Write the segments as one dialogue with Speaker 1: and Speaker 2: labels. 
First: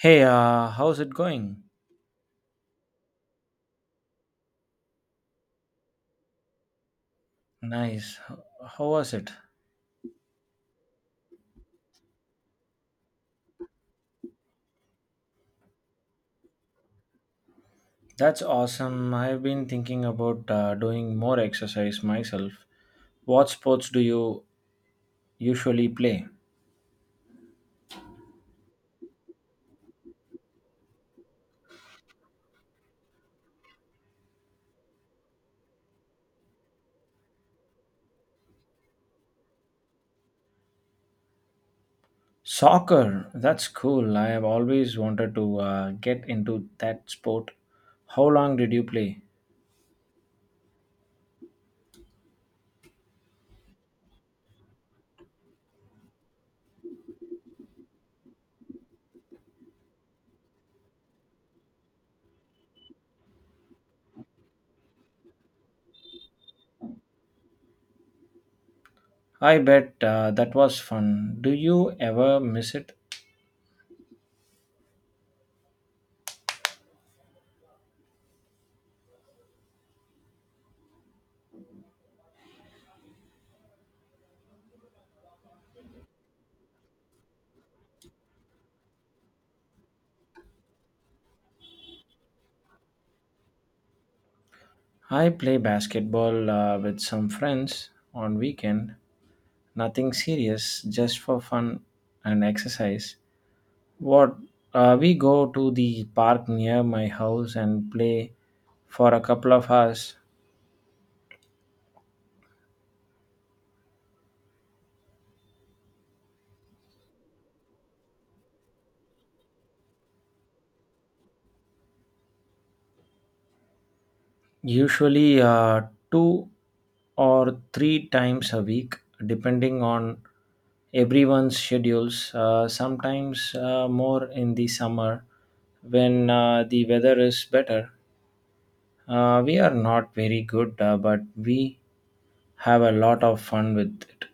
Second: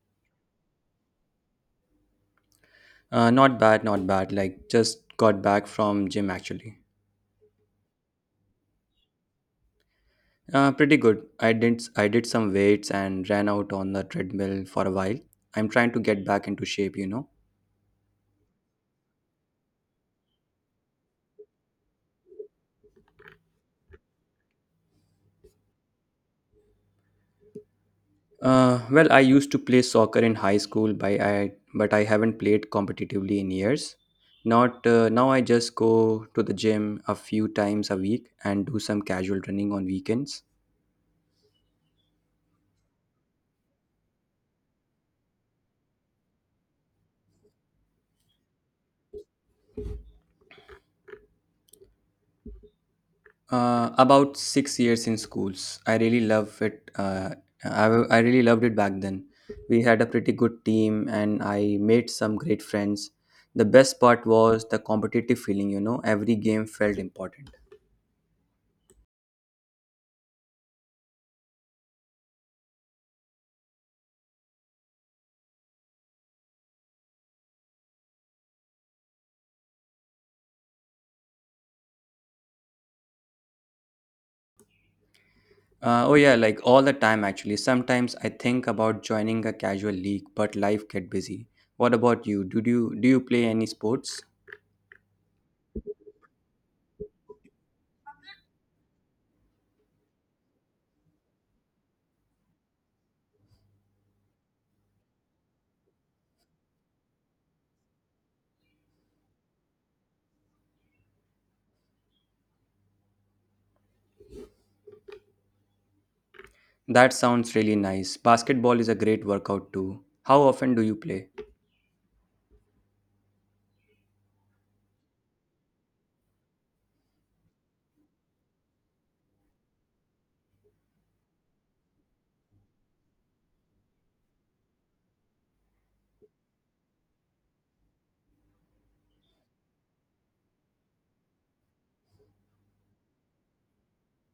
Speaker 1: Hey, how's it going?
Speaker 2: Not bad, not bad. Like just got back from gym actually.
Speaker 1: Nice. How was it?
Speaker 2: Pretty good. I did some weights and ran out on the treadmill for a while. I'm trying to get back into shape, you know.
Speaker 1: That's awesome. I've been thinking about doing more exercise myself. What sports do you usually play?
Speaker 2: Well, I used to play soccer in high school, by I but I haven't played competitively in years. Not now. I just go to the gym a few times a week and do some casual running on weekends.
Speaker 1: Soccer. That's cool. I have always wanted to get into that sport. How long did you play?
Speaker 2: About 6 years in schools. I really love it. I really loved it back then. We had a pretty good team and I made some great friends. The best part was the competitive feeling, you know, every game felt important.
Speaker 1: I bet that was fun. Do you ever miss it?
Speaker 2: Oh, yeah, like all the time actually. Sometimes I think about joining a casual league, but life get busy. What about you? Did you Do you play any sports?
Speaker 1: I play basketball with some friends on weekend. Nothing serious, just for fun and exercise. What We go to the park near my house and play for a couple of hours,
Speaker 2: That sounds really nice. Basketball is a great workout too. How often do you play?
Speaker 1: usually two or three times a week, depending on everyone's schedules. Sometimes more in the summer when the weather is better. We are not very good, but we have a lot of fun with it.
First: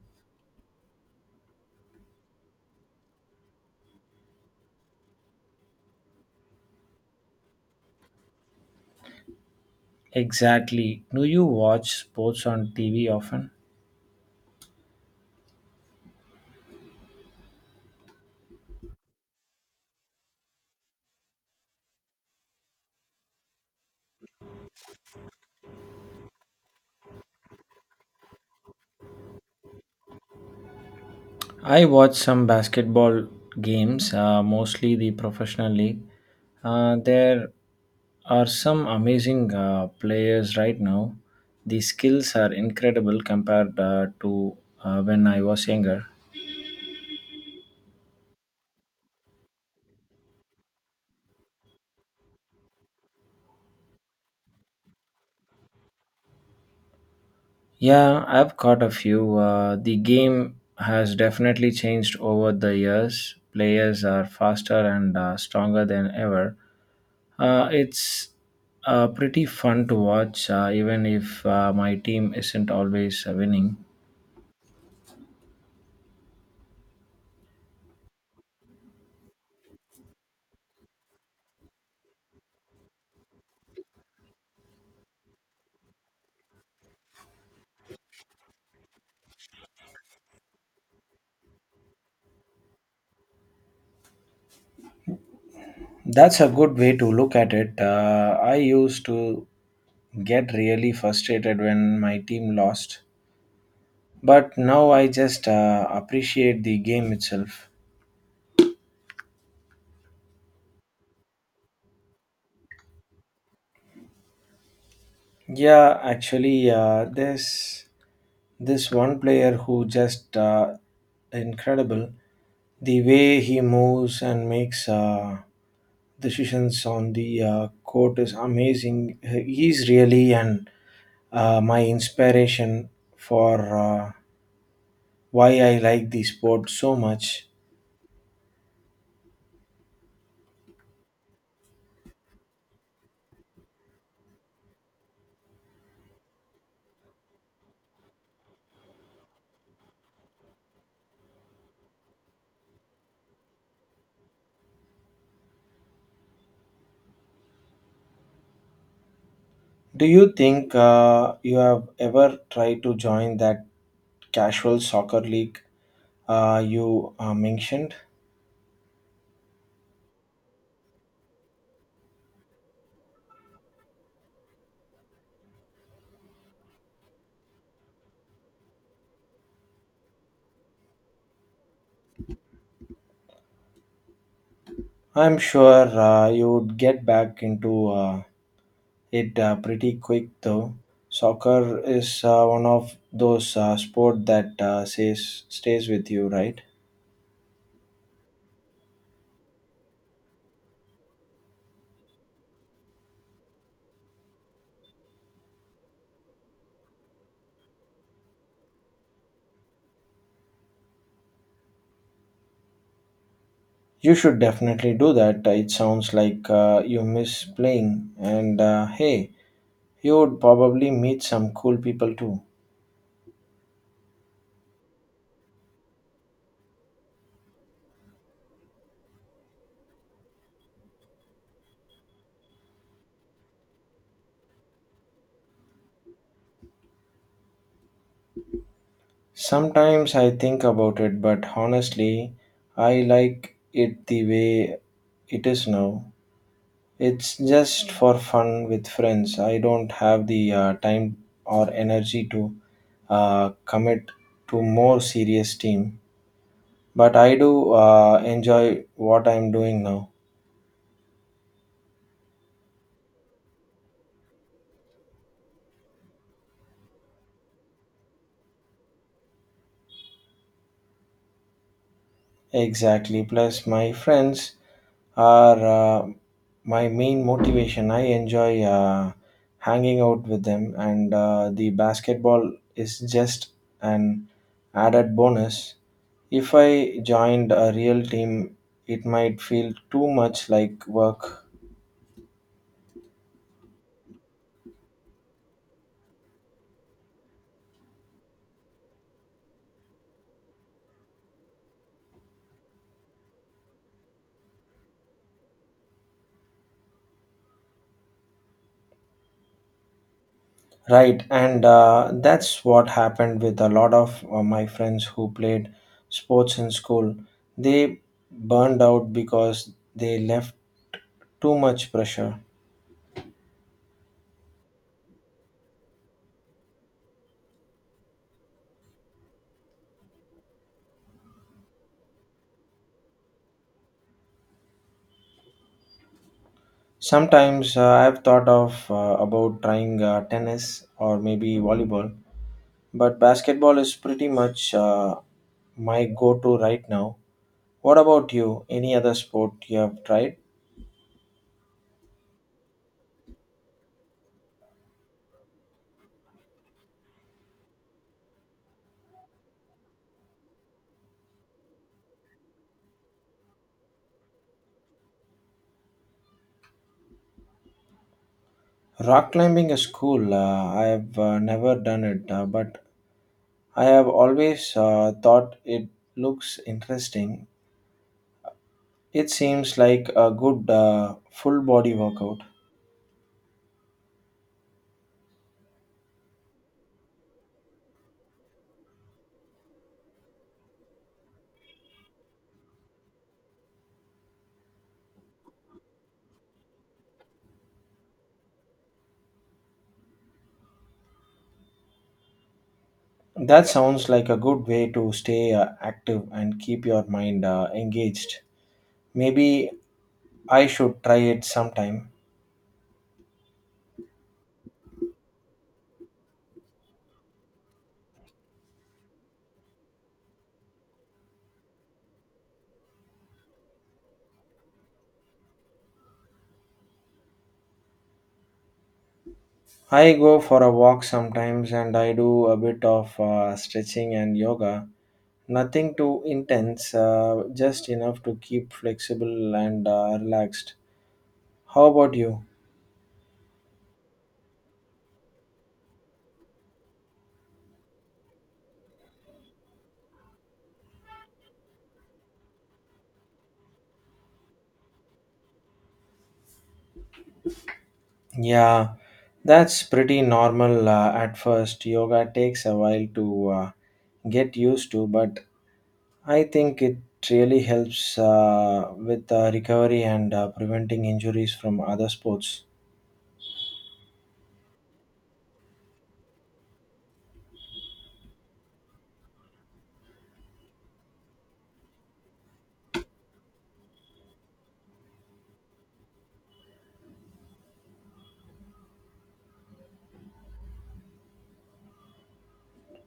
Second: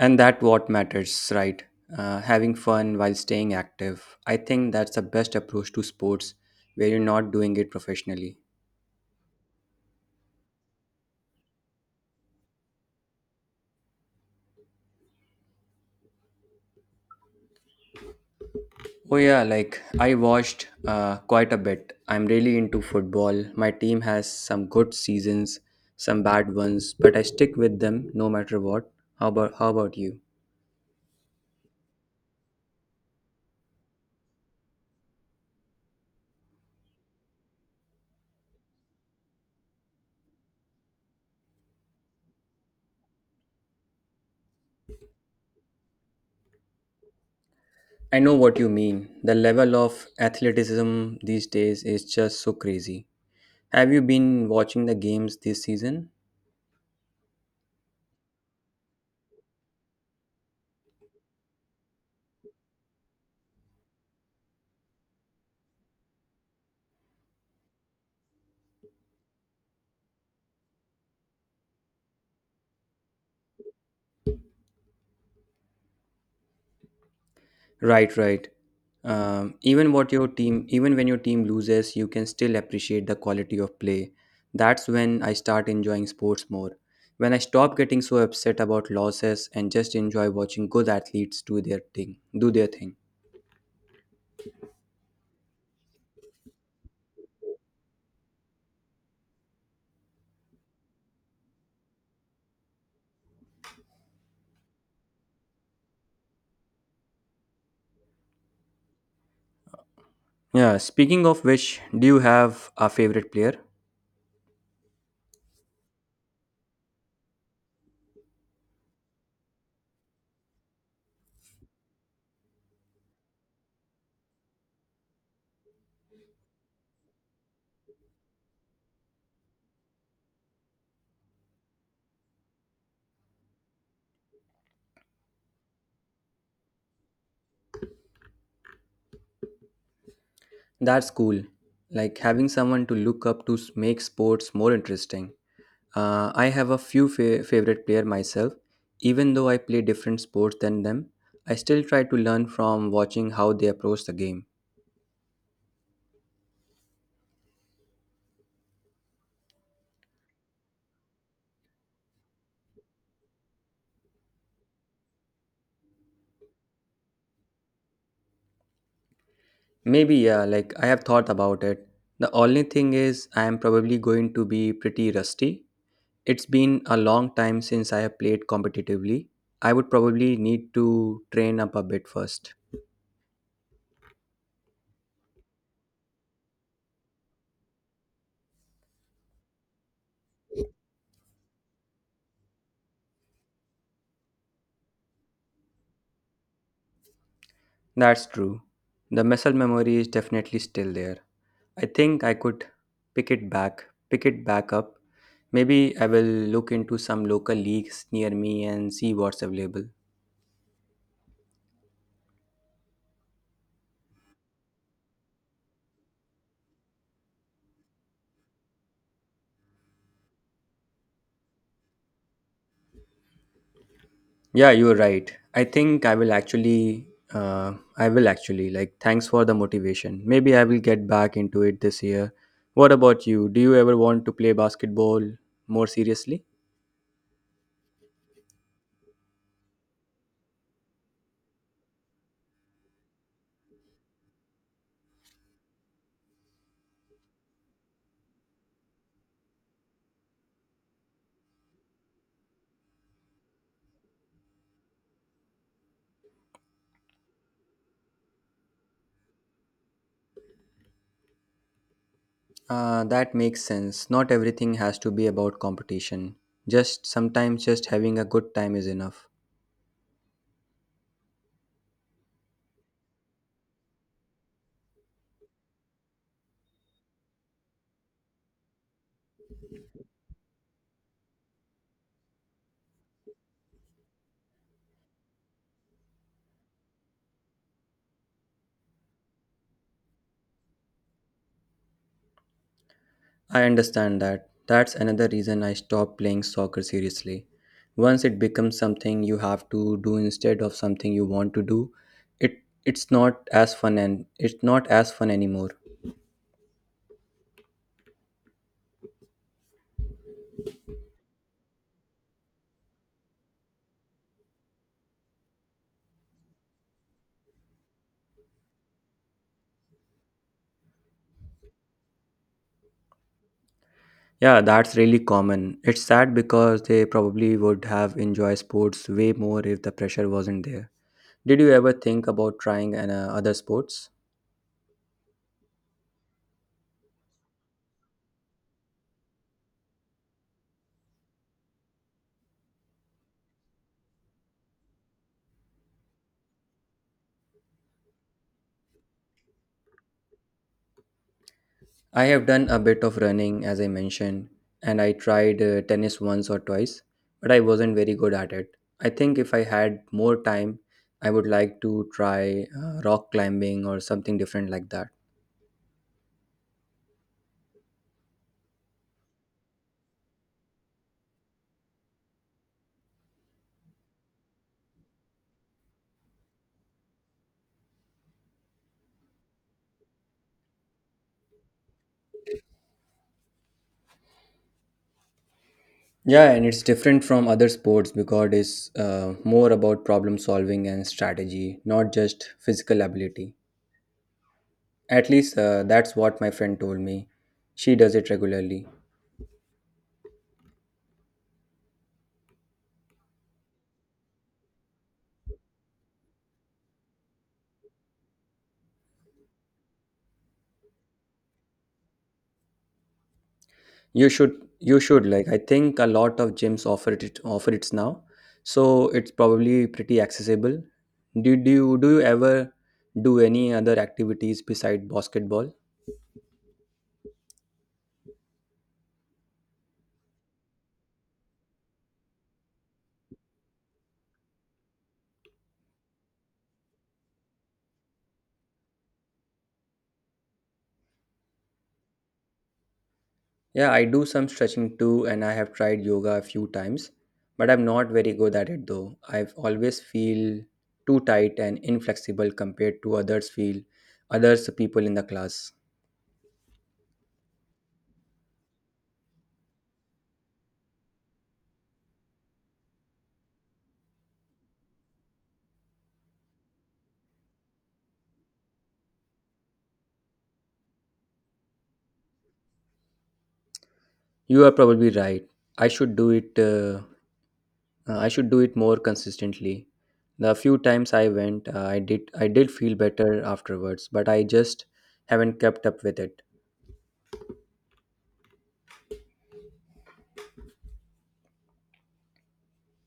Speaker 2: And that what matters, right? Having fun while staying active. I think that's the best approach to sports where you're not doing it professionally.
Speaker 1: Exactly. Do you watch sports on TV often?
Speaker 2: Oh yeah, like I watched quite a bit. I'm really into football. My team has some good seasons, some bad ones, but I stick with them no matter what. How about you?
Speaker 1: I watch some basketball games, mostly the professional league. There are some amazing players right now. The skills are incredible compared to when I was younger.
Speaker 2: I know what you mean. The level of athleticism these days is just so crazy. Have you been watching the games this season?
Speaker 1: Yeah, I've caught a few. The game has definitely changed over the years. Players are faster and stronger than ever. It's pretty fun to watch, even if my team isn't always winning.
Speaker 2: Right, right. Even when your team loses, you can still appreciate the quality of play. That's when I start enjoying sports more. When I stop getting so upset about losses and just enjoy watching good athletes do their thing.
Speaker 1: That's a good way to look at it. I used to get really frustrated when my team lost, but now I just appreciate the game itself.
Speaker 2: Yeah. Speaking of which, do you have a favorite player?
Speaker 1: Yeah, actually, this one player who just incredible. The way he moves and makes decisions on the court is amazing. He's really an my inspiration for why I like the sport so much.
Speaker 2: That's cool. Like having someone to look up to make sports more interesting. I have a few favorite player myself. Even though I play different sports than them, I still try to learn from watching how they approach the game.
Speaker 1: Do you think you have ever tried to join that casual soccer league you mentioned?
Speaker 2: Maybe yeah, like I have thought about it. The only thing is I am probably going to be pretty rusty. It's been a long time since I have played competitively. I would probably need to train up a bit first.
Speaker 1: I'm sure you'd get back into it pretty quick, though. Soccer is one of those sport that says stays with you, right?
Speaker 2: That's true. The muscle memory is definitely still there. I think I could pick it back up. Maybe I will look into some local leagues near me and see what's available.
Speaker 1: You should definitely do that. It sounds like you miss playing, and hey, you would probably meet some cool people too.
Speaker 2: Yeah, you're right. I will actually like. Thanks for the motivation. Maybe I will get back into it this year. What about you? Do you ever want to play basketball more seriously?
Speaker 1: Sometimes I think about it, but honestly, I like it the way it is now. It's just for fun with friends. I don't have the time or energy to commit to more serious team, but I do enjoy what I'm doing now.
Speaker 2: That makes sense. Not everything has to be about competition. Just having a good time is enough.
Speaker 1: Exactly. Plus, my friends are my main motivation. I enjoy hanging out with them, and the basketball is just an added bonus. If I joined a real team, it might feel too much like work.
Speaker 2: I understand that. That's another reason I stopped playing soccer seriously. Once it becomes something you have to do instead of something you want to do, it it's not as fun anymore.
Speaker 1: Right, and that's what happened with a lot of my friends who played sports in school. They burned out because they left too much pressure.
Speaker 2: Yeah, that's really common. It's sad because they probably would have enjoyed sports way more if the pressure wasn't there. Did you ever think about trying other sports?
Speaker 1: Sometimes I've thought of about trying tennis or maybe volleyball, but basketball is pretty much my go-to right now. What about you? Any other sport you have tried?
Speaker 2: I have done a bit of running, as I mentioned, and I tried tennis once or twice, but I wasn't very good at it. I think if I had more time, I would like to try rock climbing or something different like that.
Speaker 1: Rock climbing is cool. I have never done it, but I have always thought it looks interesting. It seems like a good full body workout.
Speaker 2: Yeah, and it's different from other sports because it's more about problem solving and strategy, not just physical ability. At least that's what my friend told me. She does it regularly.
Speaker 1: That sounds like a good way to stay active and keep your mind engaged. Maybe I should try it sometime.
Speaker 2: You should you should like I think a lot of gyms offer it now. So it's probably pretty accessible. Did you Do you ever do any other activities beside basketball?
Speaker 1: I go for a walk sometimes and I do a bit of stretching and yoga. Nothing too intense, just enough to keep flexible and relaxed. How about you?
Speaker 2: Yeah, I do some stretching too and I have tried yoga a few times, but I'm not very good at it though. I've always feel too tight and inflexible compared to others people in the class.
Speaker 1: Yeah, that's pretty normal at first. Yoga takes a while to get used to, but I think it really helps with recovery and preventing injuries from other sports.
Speaker 2: You are probably right. I should do it uh, I should do it more consistently. The few times I went, I did feel better afterwards, but I just haven't kept up with it.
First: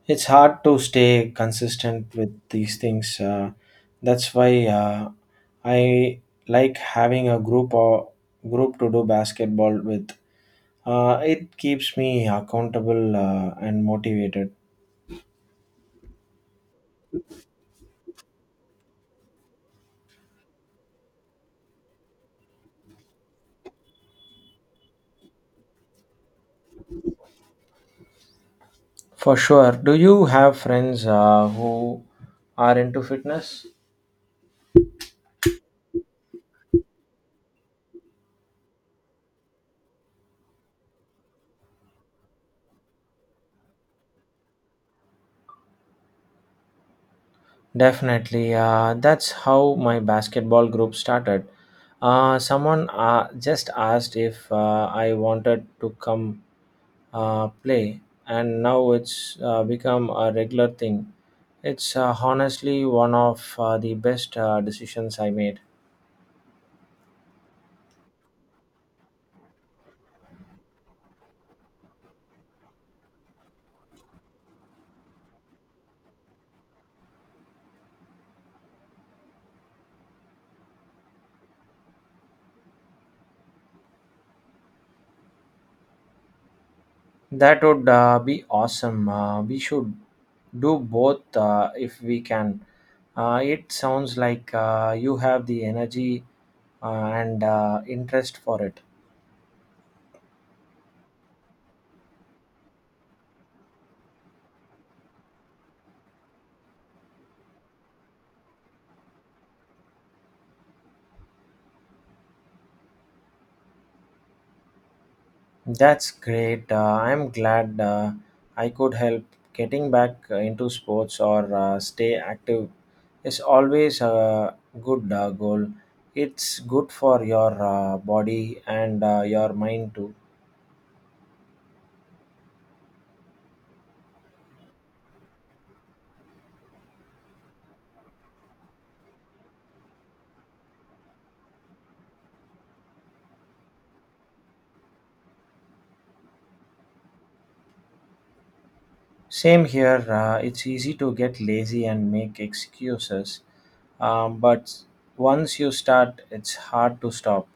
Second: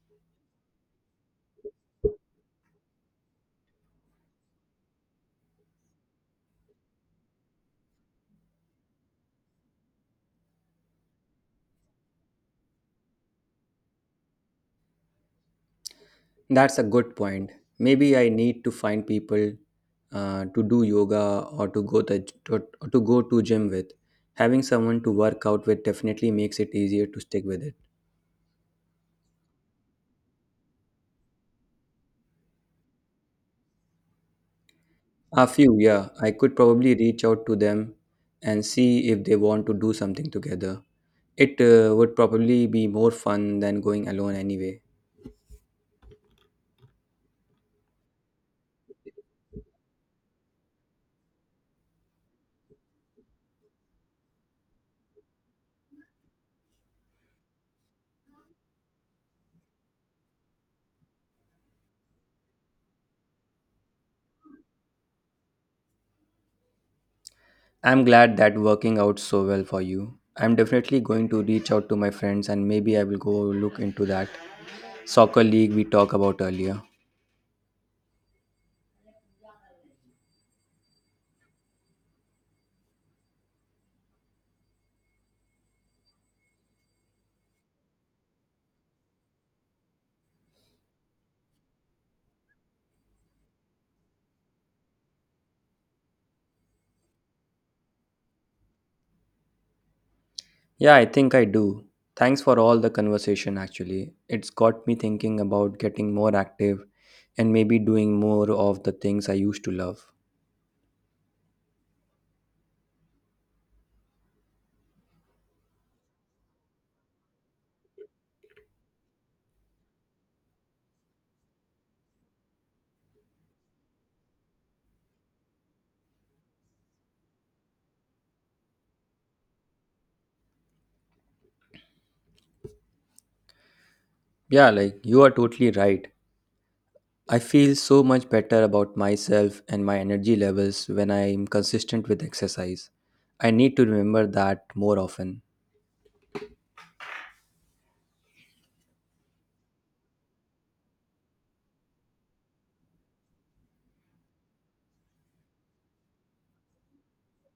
Speaker 1: It's hard to stay consistent with these things. That's why I like having a group to do basketball with. It keeps me accountable and motivated.
Speaker 2: That's a good point. Maybe I need to find people to do yoga or to go the to, or to go to gym with. Having someone to work out with definitely makes it easier to stick with it.
Speaker 1: For sure. Do you have friends who are into fitness?
Speaker 2: A few, yeah. I could probably reach out to them and see if they want to do something together. It would probably be more fun than going alone anyway.
Speaker 1: Definitely. That's how my basketball group started. Someone just asked if I wanted to come play, and now it's become a regular thing. It's honestly one of the best decisions I made.
Speaker 2: I'm glad that working out so well for you. I'm definitely going to reach out to my friends and maybe I will go look into that soccer league we talked about earlier.
Speaker 1: That would be awesome. We should do both if we can. It sounds like you have the energy and interest for it.
Speaker 2: Yeah, I think I do. Thanks for all the conversation actually. It's got me thinking about getting more active and maybe doing more of the things I used to love.
Speaker 1: That's great. I'm glad I could help. Getting back into sports or stay active is always a good goal. It's good for your body and your mind too.
Speaker 2: Yeah, like you are totally right. I feel so much better about myself and my energy levels when I am consistent with exercise. I need to remember that more often.
Speaker 1: Same here. It's easy to get lazy and make excuses, but once you start, it's hard to stop.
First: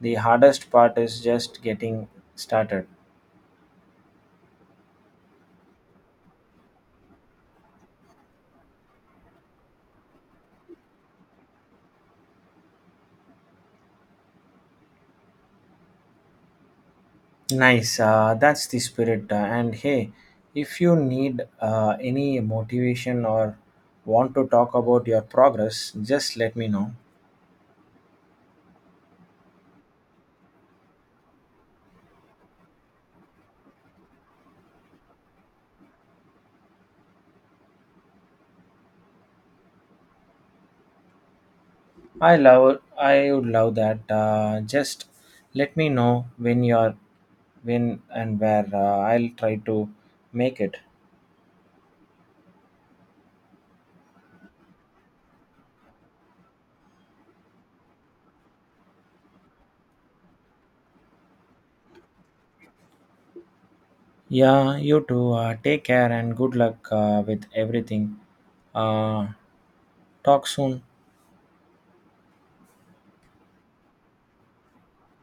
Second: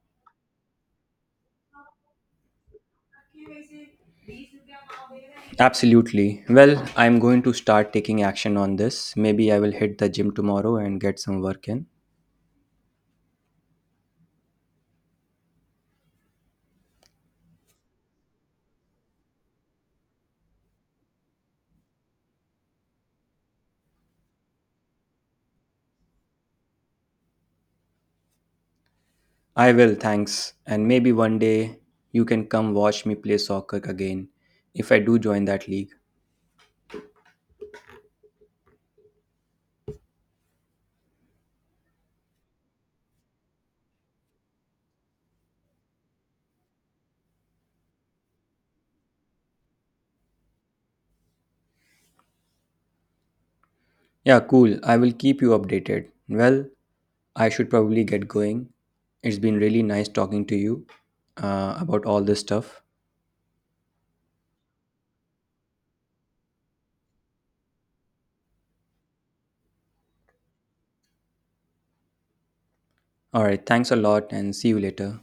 Speaker 1: The hardest part is just getting started.
Speaker 2: Absolutely. Well, I'm going to start taking action on this. Maybe I will hit the gym tomorrow and get some work in.
Speaker 1: Nice. That's the spirit. And hey, if you need any motivation or want to talk about your progress, just let me know.
Speaker 2: I will, thanks. And maybe one day you can come watch me play soccer again if I do join that league.
Speaker 1: I would love that. Just let me know when and where. I'll try to make it.
Speaker 2: Yeah, cool. I will keep you updated. Well, I should probably get going. It's been really nice talking to you about all this stuff.
Speaker 1: Yeah, you too. Take care and good luck with everything. Uh, Talk soon.
Speaker 2: All right, thanks a lot and see you later.